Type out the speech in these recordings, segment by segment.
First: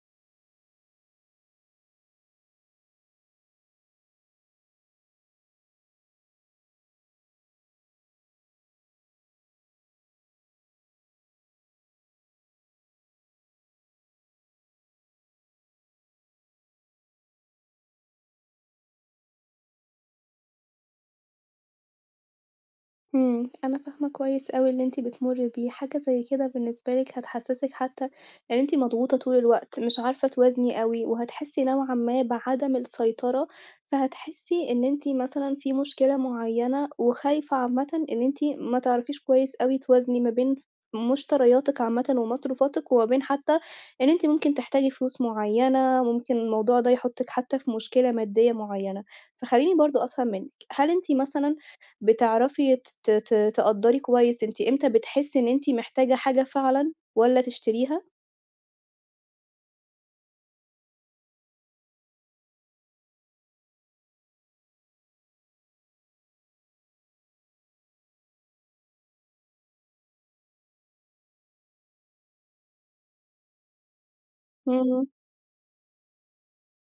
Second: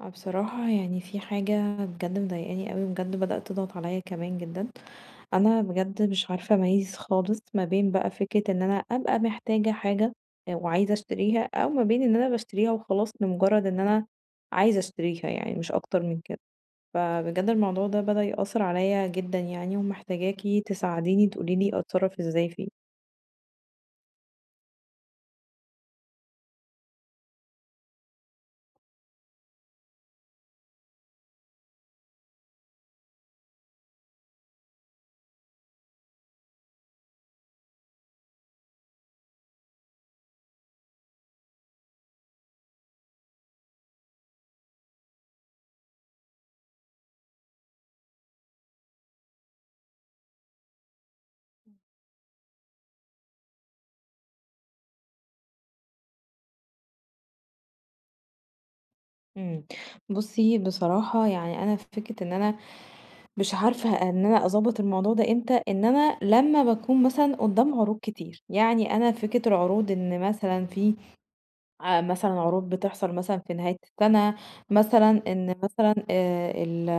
آه بصراحة يعني في حاجة بجد مضايقاني أوي وبجد بدأت تضغط عليا كمان جدًا، أنا بجد مش عارفة أميّز خالص ما بين بقى فكرة إن أنا أبقى محتاجة حاجة آه، وعايزة أشتريها، أو ما بين إن أنا باشتريها وخلاص لمجرد إن أنا عايزة أشتريها يعني مش أكتر من كده، فبجد الموضوع ده بدأ يأثر عليا جدًا يعني ومحتاجاكِ تساعديني تقولي لي أتصرف إزاي فيه. أنا فاهمة كويس أوي اللي أنتِ بتمُرّي بيه، حاجة زي كده بالنسبة لِك هتحسّسِك حتى إن أنتِ مضغوطة طول الوقت، مش عارفة توازني أوي، وهتحسّي نوعًا ما بعدم السيطرة، فهتحسّي إن أنتِ مثلًا في مشكلة معيّنة، وخايفة عامةً إن أنتِ ما تعرفيش كويس أوي توازني ما بين مشترياتِك عامةً ومصروفاتِك، وما بين حتى إن أنتِ ممكن تحتاجي فلوس معيّنة، ممكن الموضوع ده يحطِّك حتى في مشكلة مادية معيّنة. فخلّيني برضه أفهم منِّك، هل أنتِ مثلًا بتعرفي ت ت ت تقدّري كويس أنتِ إمتى بتحسّي إن أنتِ محتاجة حاجة فعلًا والّا تشتريها؟ إمم. بُصّي، بصراحة يعني أنا في فكرة إن أنا مش عارفة إن أنا أضبّط الموضوع ده إمتى، إن أنا لمّا باكون مثلًا قُدّام عروض كتير، يعني أنا فكرة العروض إن مثلًا في مثلًا عروض بتحصل مثلًا في نهاية السَنة، إمم، مثلًا إن مثلًا ال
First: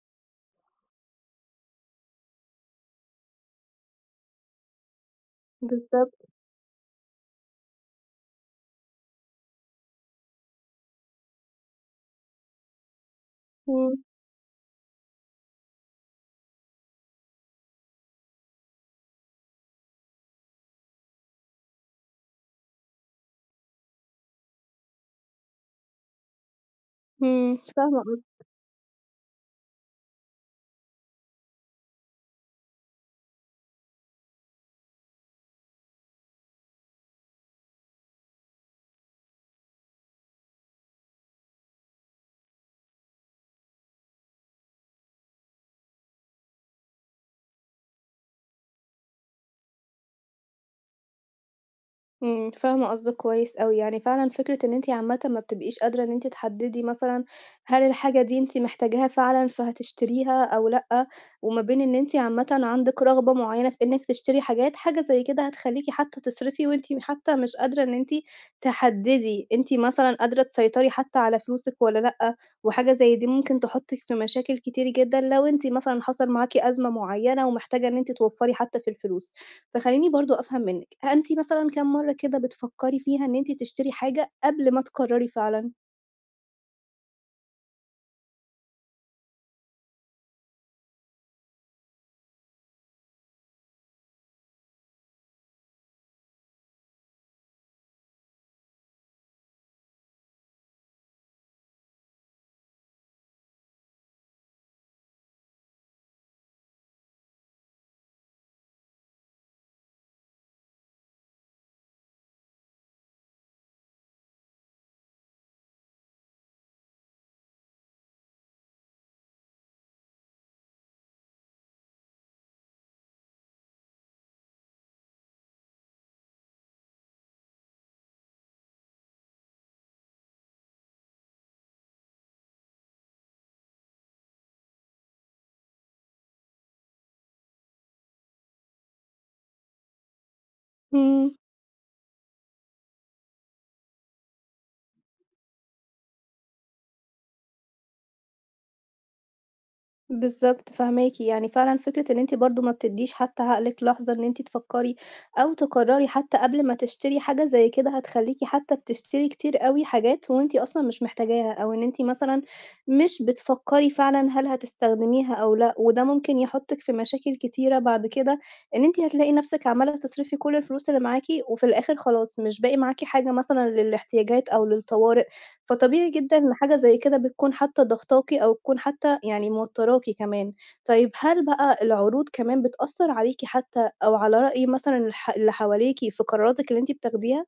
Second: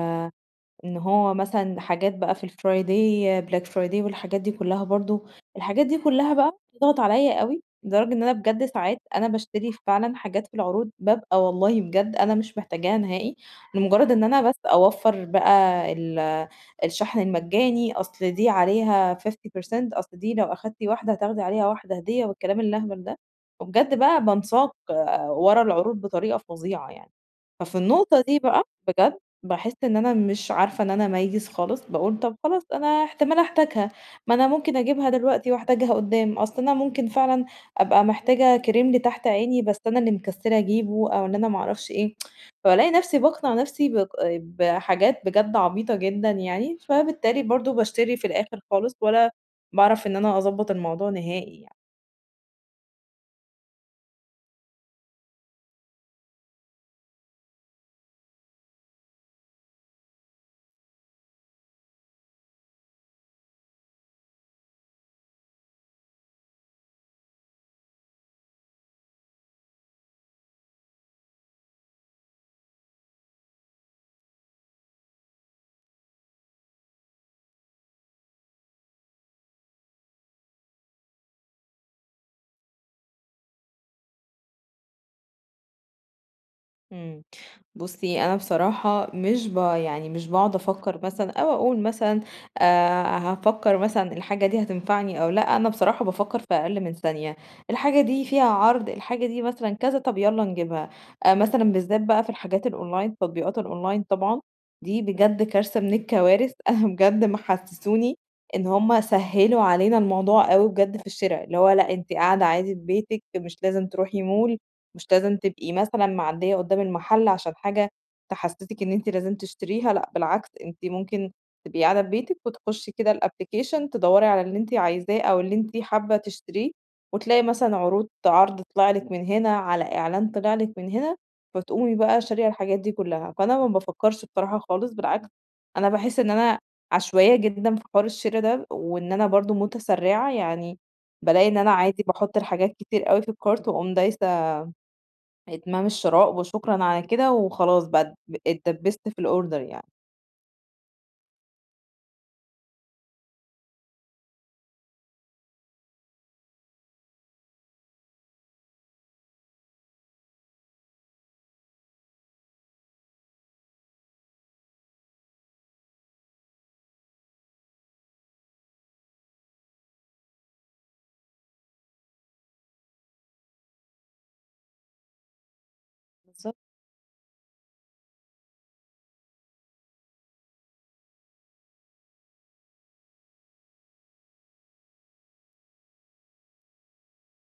إن هو مثلًا حاجات بقى في الfriday black friday والحاجات دي كلها برضه، الحاجات دي بالضبط، كلها بقى بتضغط عليَّ أوي، لدرجة إن أنا بجد ساعات أنا باشتري فعلًا حاجات في العروض بابقى والله بجد أنا مش محتاجاها نهائي، إمم، لمجرد إن أنا بس أوفّر بقى الشحن المجاني، أصل دي عليها 50% أصل دي لو أخدتِ واحدة هتاخدي عليها واحدة هدية والكلام الأهبل ده، وبجد بقى بانساق ورا العروض بطريقة فظيعة يعني. إمم، ففي فاهمة النقطة دي بقى بجد باحس إن أنا مش عارفة إن أنا أميّز خالص، باقول طب خلاص أنا احتمال أحتاجها، ما أنا ممكن أجيبها دلوقتي وأحتاجها قدّام، أصل أنا ممكن فعلًا أبقى محتاجة كريم لتحت عيني بس أنا اللي مكسّلة أجيبه أو إن أنا ما أعرفش إيه، فبالاقي نفسي باقنع نفسي بحاجات بجد عبيطة جدًا يعني، فبالتالي برضه باشتري في الآخر خالص ولا باعرف إن أنا أضبّط الموضوع نهائي يعني. إمم، فاهمة قصدِك كويس أوي، يعني فعلًا فكرة إن أنتِ عامةً ما بتبقيش قادرة إن أنتِ تحددي مثلًا هل الحاجة دي أنتِ محتاجاها فعلًا فهتشتريها أو لأ، وما بين إن أنتِ عامةً عندِك رغبة معينة في إنِك تشتري حاجات، حاجة زي كده هتخلّيكِ حتى تصرفي وأنتِ حتى مش قادرة إن أنتِ تحددي أنتِ مثلًا قادرة تسيطري حتى على فلوسِك والّا لأ، وحاجة زي دي ممكن تحطِّك في مشاكل كتير جدًا لو أنتِ مثلًا حصل معاكِ أزمة معينة ومحتاجة إن أنتِ توفّري حتى في الفلوس. فخلّيني برضه أفهم منِّك، أنتِ مثلًا كام مرّة كده بتفكّري فيها إن أنتِ تشتري حاجة قبل ما تقرّري فعلًا؟ إمم. بُصّي، أنا بصراحة مش يعني مش باقعد أفكّر مثلًا أو أقول مثلًا هافكّر مثلًا الحاجة دي هتنفعني أو لأ، أنا بصراحة بافكّر في أقل من ثانية، الحاجة دي فيها عرض، الحاجة دي مثلًا كذا، طَب يالّا نجيبها. مثلًا بالذات بقى في الحاجات الأونلاين، تطبيقات الأونلاين طبعًا، دي بجد كارثة من الكوارث، أنا بجد محسّسوني إن هم سهّلوا علينا الموضوع أوي بجد في الشِرا، اللي هو لأ، أنتِ قاعدة عادي في بيتِك، مش لازم تروحي mall مش لازم تبقي مثلًا معديّة قدّام المحل عشان حاجة تحسسِك إن أنتِ لازم تشتريها، لأ بالعكس أنتِ ممكن تبقي قاعدة في بيتِك وتخشي كده الapplication تدوّري على اللي أنتِ عايزاه أو اللي أنتِ حابة تشتريه، وتلاقي مثلًا عروض عرض طلع لِك من هنا، على إعلان طلع لِك من هنا، فتقومي بقى شارية الحاجات دي كلّها. فأنا ما بافكّرش بصراحة خالص، بالعكس أنا باحس إن أنا عشوائية جدًا في حوار الشِرا ده، وإن أنا برضه متسرّعة، يعني إمم. بالاقي إن أنا عادي باحُط الحاجات كتير أوي في الcart وأقوم دايسة إتمام الشراء وشكرًا على كده وخلاص بقى اتدبّست في الorder يعني. بالضبط، فاهماكِ، يعني فعلًا فكرة إن أنتِ برضه ما بتدّيش حتى عقلِك لحظة إن أنتِ تفكّري أو تقرّري حتى قبل ما تشتري حاجة زي كده، هتخلّيكِ حتى بتشتري كتير أوي حاجات وأنتِ أصلًا مش محتاجاها، أو إن أنتِ مثلًا مش بتفكّري فعلًا هل هتستخدميها أو لأ، وده ممكن يحطِّك في مشاكل كتيرة بعد كده، إن أنتِ هتلاقي نَفْسِك عمّالة تصرفي كل الفلوس اللي معاكِ، وفي الآخر خلاص مش باقي معاكِ حاجة مثلًا للاحتياجات أو للطوارئ. فطبيعي جدًا إن بالضبط. حاجة زي كده بتكون حتى ضاغطاكِ أو بتكون حتى يعني موتّراكِ كمان. طيب هل بقى العروض كمان بتأثّر عليكِ حتى أو على رأي مثلًا اللي حواليكِ في قراراتِك اللي أنتِ بتاخديها؟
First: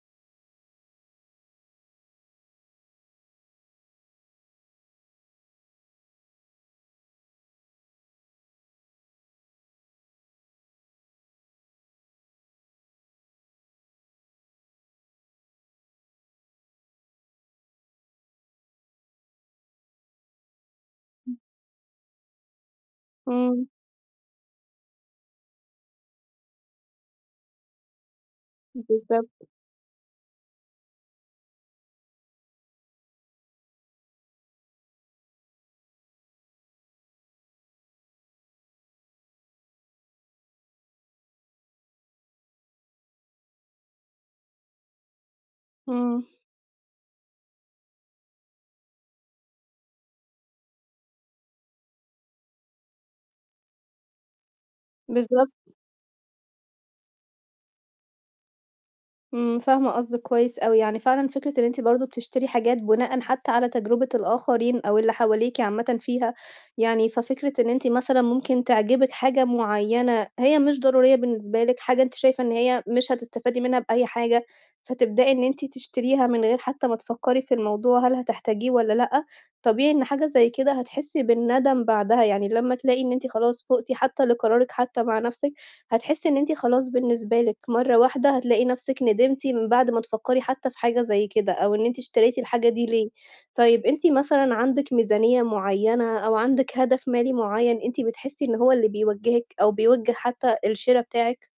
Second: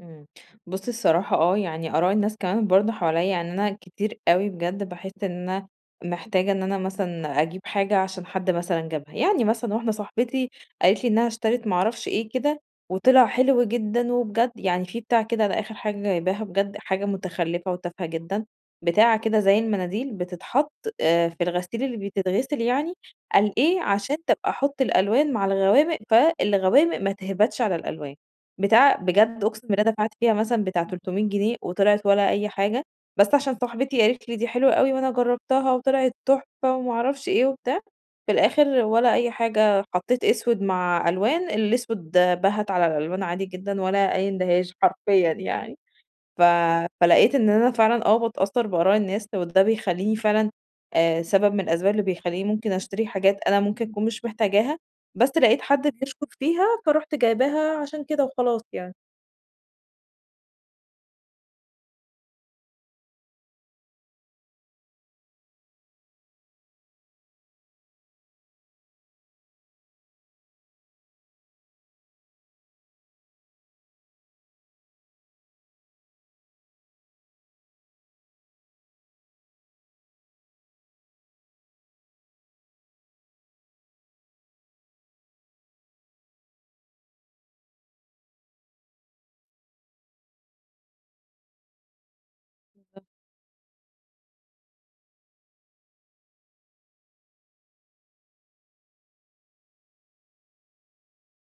إمم. بُصّي الصراحة آه، يعني آراء الناس كمان برضه حواليّا، يعني أنا كتير أوي بجد باحس إن أنا محتاجة إن أنا مثلًا أجيب حاجة عشان حد مثلًا جابها، يعني مثلًا واحدة صاحبتي قالت لي إنها اشترت ما أعرفش إيه كده وطلع حلو جدًا، وبجد يعني في بتاع كده أنا آخر حاجة جايباها بجد حاجة متخلفة وتافهة جدًا، بتاعة كده زي المناديل بتتحط في الغسيل اللي بتتغسل يعني، قال إمم، إيه عشان تبقى أحط الألوان مع الغوامق، فالغوامق ما تهبطش على الألوان. بتاع بجد بالضبط، أقسم بالله دفعت فيها مثلًا بتاع 300 جنيه وطلعت ولا أي حاجة، بس عشان صاحبتي قالت لي دي حلوة أوي وأنا جربتها وطلعت تحفة وما أعرفش إيه وبتاع، في الآخر ولا أي حاجة حطيت أسود مع ألوان، الأسود ده بهت على الألوان عادي جدًا ولا أي اندهاش حرفيًا يعني. إمم، ف فلقيت إن أنا فعلًا آه باتأثّر بآراء الناس، وده بيخلّيني فعلًا سبب من الأسباب اللي بيخلّيني ممكن أشتري حاجات أنا ممكن أكون مش محتاجاها، بس بالضبط. لقيت حد بيشكر فيها، فرُحت جايباها عشان كده وخلاص يعني. إمم، فاهمة قصدِك كويس أوي، يعني فعلًا فكرة إن أنتِ برضه بتشتري حاجات بناءً حتى على تجربة الآخرين أو اللي حواليكِ عامةً فيها، يعني ففكرة إن أنتِ مثلًا ممكن تعجبِك حاجة معيّنة هي مش ضرورية بالنسبة لِك، حاجة أنتِ شايفة إن هي مش هتستفادي منها بأي حاجة، فتبدئي إن أنتِ تشتريها من غير حتى ما تفكّري في الموضوع هل هتحتاجيه والّا لأ، طبيعي إن حاجة زي كده هتحسي بالندم بعدها، يعني لمّا تلاقي إن أنتِ خلاص فُقتِ حتى لقرارِك حتى مع نَفْسِك، هتحسّي إن أنتِ خلاص بالنسبة لِك مرّة واحدة هتلاقي نَفْسِك ندمتِ من بعد ما تفكّري حتّى في حاجة زي كده، أو إن أنتِ اشتريتِ الحاجة دي ليه. طيب أنتِ مثلًا عندِك ميزانية معيّنة أو عندِك هدف مالي معيّن أنتِ بتحسّي إن هو اللي بيوجّهِك أو بيوجّه حتّى الشِرا بتاعِك؟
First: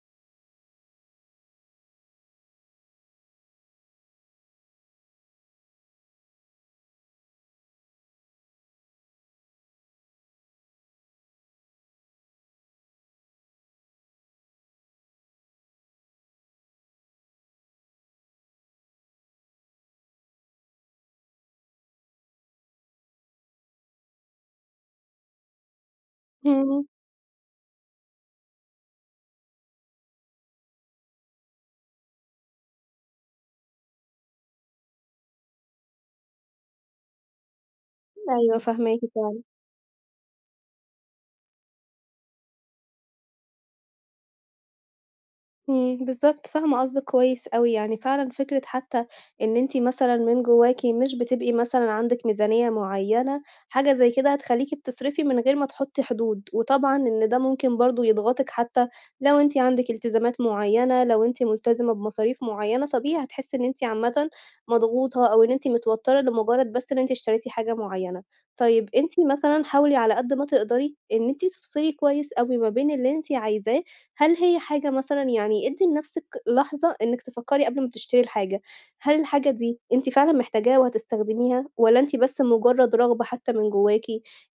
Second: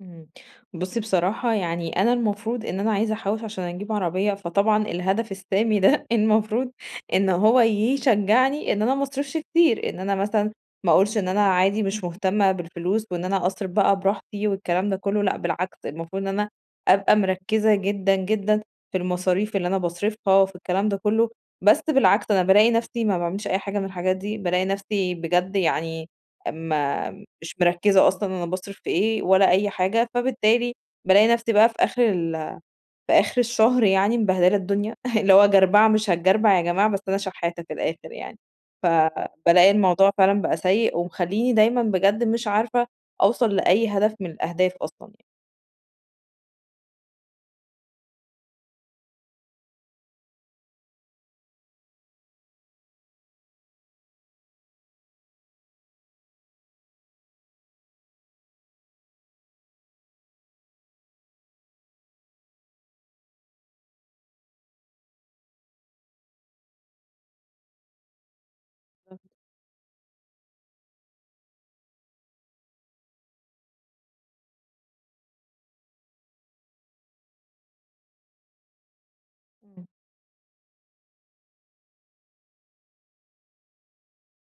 إمم. بُصّي بصراحة يعني أنا المفروض إن أنا عايزة أحوّش عشان أجيب عربية، فطبعًا الهدف السامي ده المفروض إن هو يشجّعني إن أنا ما أصرفش كتير، إن أنا مثلًا ما أقولش إن أنا عادي مش مهتمة بالفلوس وإن أنا أصرف بقى براحتي والكلام ده كلّه، لأ بالعكس المفروض إن أنا أبقى مركّزة جدًا، جدًا في المصاريف اللي أنا باصرفها وفي الكلام ده كلّه، بس بالعكس أنا بالاقي نَفْسي ما باعملش أي حاجة من الحاجات دي، بالاقي نَفْسي بجد يعني إمم، أمّا مش مركزة أصلًا أنا باصرف في إيه ولا أي حاجة، فبالتالي بالاقي نفسي بقى في آخر في آخر الشهر يعني مبهدلة الدنيا، اللي هو جربعة مش هتجربع يا جماعة بس أنا شحاتة في الآخر يعني، أيوه فاهماكِ فعلًا. فبالاقي الموضوع فعلًا بقى سيء ومخلّيني دايمًا بجد مش عارفة أوصل لأي هدف من الأهداف أصلًا يعني. إمم، بالضبط، فاهمة قصدِك كويس أوي، يعني فعلًا فكرة حتى إن أنتِ مثلًا من جواكِ مش بتبقي مثلًا عندِك ميزانية معيّنة، حاجة زي كده هتخلّيكِ بتصرفي من غير ما تحطّي حدود، وطبعًا إن ده ممكن برضه يضغطِك حتى لو أنتِ عندِك التزامات معيّنة، لو أنتِ ملتزمة بمصاريف معيّنة، طبيعي هتحسّي إن أنتِ عامةً مضغوطة أو إن أنتِ متوتّرة لمجرد بس إن أنتِ اشتريتِ حاجة معيّنة. طيب أنتِ مثلًا حاولي على قد ما تقدري إن أنتِ تفصلي كويس أوي ما بين اللي أنتِ عايزاه هل هي حاجة مثلًا يعني ادّي لنفسِك لحظة إنِّك تفكّري قبل ما تشتري الحاجة، هل الحاجة دي إمم، أنتِ فعلًا محتاجاها وهتستخدميها والّا أنتِ بس مجرّد رغبة حتى من جواكِ؟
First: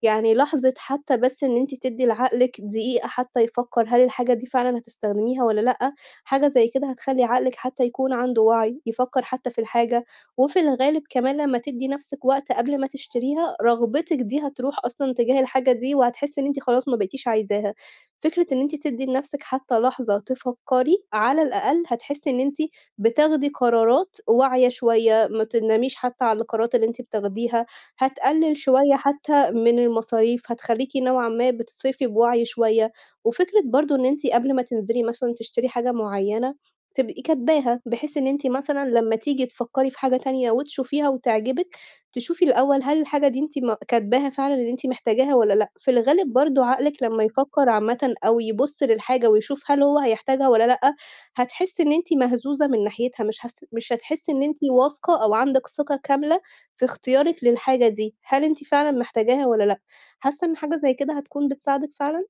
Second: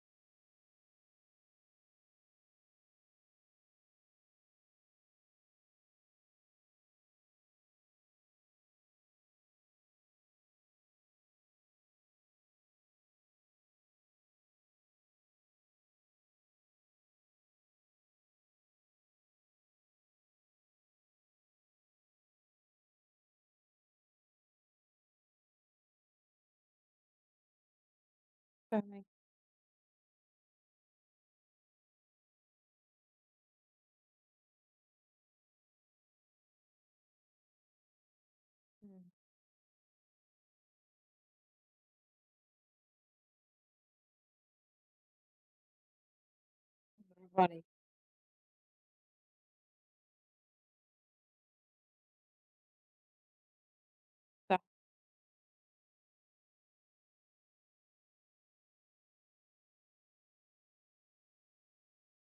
يعني لحظة حتى بس إن أنتِ تدّي لعقلِك دقيقة حتى يفكّر هل الحاجة دي فعلًا هتستخدميها والّا لأ، حاجة زي كده هتخلّي عقلِك حتى يكون عنده وعي، يفكّر حتى في الحاجة، وفي الغالب كمان لمّا تدّي نفسِك وقت قبل ما تشتريها، رغبتِك دي هتروح أصلًا تجاه الحاجة دي وهتحسّي إن أنتِ خلاص ما بقيتيش عايزاها. فكرة إن أنتِ تدّي لنَفْسِك حتى لحظة تفكّري، على الأقل هتحسّي إن أنتِ بتاخدي قرارات واعية شوية، ما تناميش حتى على القرارات اللي أنتِ بتاخديها، هتقلِّل شوية فاهماكِ، حتى من المصاريف، هتخلّيكِ نوعًا ما بتصرفي بوعي شوية، وفكرة برضه إن أنتِ قبل ما تنزلي مثلًا تشتري حاجة معيّنة، تبقي كاتباها، بحيث إن أنتِ مثلًا إمم، لمّا تيجي تفكّري في حاجة تانية وتشوفيها وتعجبِك، تشوفي الأول هل الحاجة دي أنتِ كاتباها فعلًا إن أنتِ محتاجاها والّا لأ، في الغالب برضه عقلِك لمّا برافو عليكِ. يفكّر عامةً أو يبُص للحاجة ويشوف هل هو هيحتاجها والّا لأ، هتحسّي إن أنتِ مهزوزة من ناحيتها، مش هتحسّي إن أنتِ واثقة أو عندِك ثقة كاملة في اختيارِك للحاجة دي، هل أنتِ فعلًا محتاجاها والّا لأ، حاسة إن حاجة زي كده هتكون بتساعدِك فعلًا؟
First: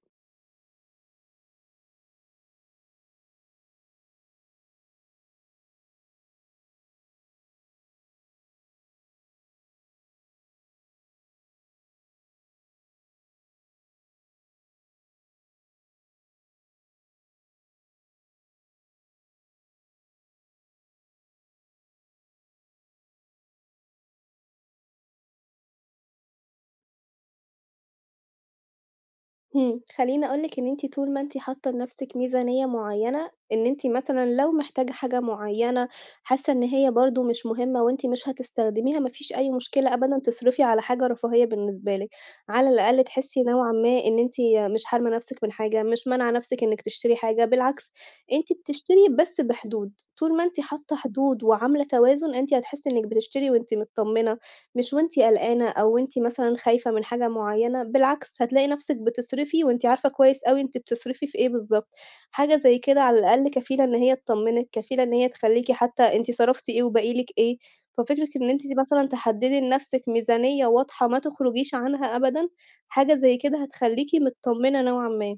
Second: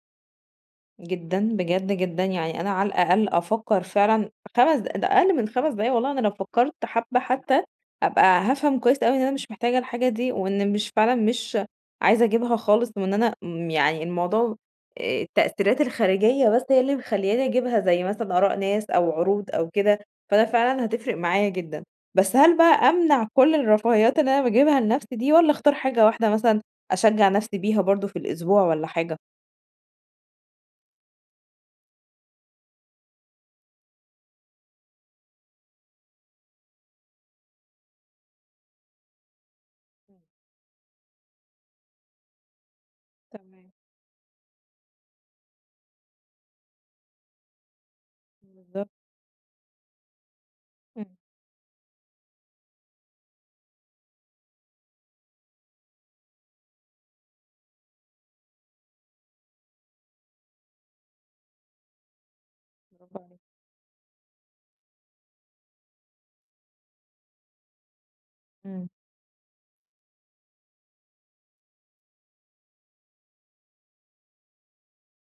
جدًا، بجد جدًا، يعني أنا على الأقل أفكّر فعلًا 5 ده أقل من 5 دقايق والله أنا لو فكّرت حبّة حتى أبقى هافهم كويس أوي إن أنا مش محتاجة الحاجة دي، وإن مش فعلًا مش عايزة أجيبها خالص، وإن أنا يعني الموضوع التأثيرات الخارجية بس هي اللي مخلّياني أجيبها، زي مثلًا آراء ناس أو عروض أو كده، فأنا فعلًا هتفرق معايا جدًا. بس هل بقى أمنع كل الرفاهيات اللي أنا باجيبها لنفسي دي والّا أختار حاجة واحدة مثلًا أشجّع نفسي بيها برضه في الأسبوع والّا حاجة؟ إمم، خلّيني أقول لِك إن أنتِ طول ما أنتِ حاطة لنفسِك ميزانية معيّنة، إن أنتِ مثلًا لو محتاجة حاجة معيّنة، حاسة إن هي برضه مش مهمة وأنتِ مش هتستخدميها، ما فيش أي مشكلة أبدًا تصرفي على حاجة رفاهية بالنسبة لِك، على الأقل تحسي نوعًا تمام. ما إن أنتِ مش حارمة نفسِك من حاجة، مش مانعة نفسِك إنِك تشتري حاجة، بالعكس أنتِ بالضبط، بتشتري بس بحدود، طول ما أنتِ حاطة إمم، حدود وعاملة توازن، أنتِ هتحسي إنِك بتشتري وأنتِ متطمنة. مش وأنتِ قلقانة أو وأنتِ مثلًا خايفة من حاجة معيّنة، بالعكس هتلاقي نَفْسِك بتصرفي وأنتِ عارفة كويس أوي أنتِ بتصرفي في إيه بالضبط، حاجة زي كده على برافو عليك، الأقل كفيلة إن هي تطمنِك، كفيلة إن هي تخلّيكِ حتى أنتِ صرفتِ إيه وباقي لِك إيه، ففكرة إن أنتِ إمم. مثلًا تحددي لنَفْسِك ميزانية واضحة ما تخرجيش عنها أبدًا، حاجة زي كده هتخلّيكِ متطمنة نوعًا ما.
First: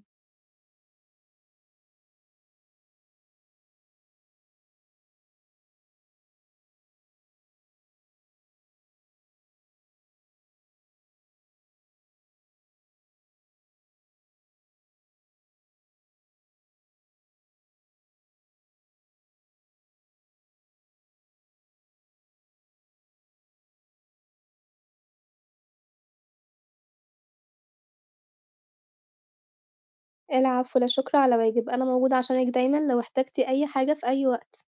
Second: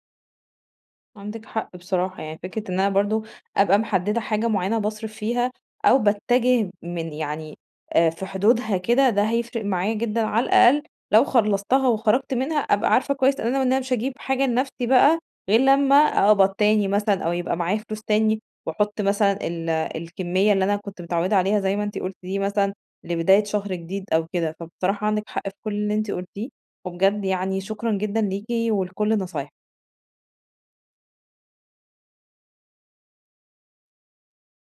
عندِك حق بصراحة، يعني فكرة إن أنا برضه أبقى محددة حاجة معينة باصرف فيها، أو باتجه من يعني في حدودها كده، ده هيفرق معايا جدًا، على الأقل لو خلصتها وخرجت منها أبقى عارفة كويس إن أنا مش هاجيب حاجة لنفسي بقى، غير لمّا أقبض تاني مثلًا، أو يبقى معايا فلوس تاني، وأحط مثلًا الكمية اللي أنا كنت متعودة عليها زي ما أنتِ قلتِ دي مثلًا لبداية شهر جديد أو كده، فبصراحة عندِك حق في كل اللي أنتِ قلتيه، وبجد يعني شكرًا جدًا ليكِ ولكل نصايحك. العفو، لا شكر على واجب، أنا موجودة عشانِك دايمًا لو احتجتِ أي حاجة في أي وقت.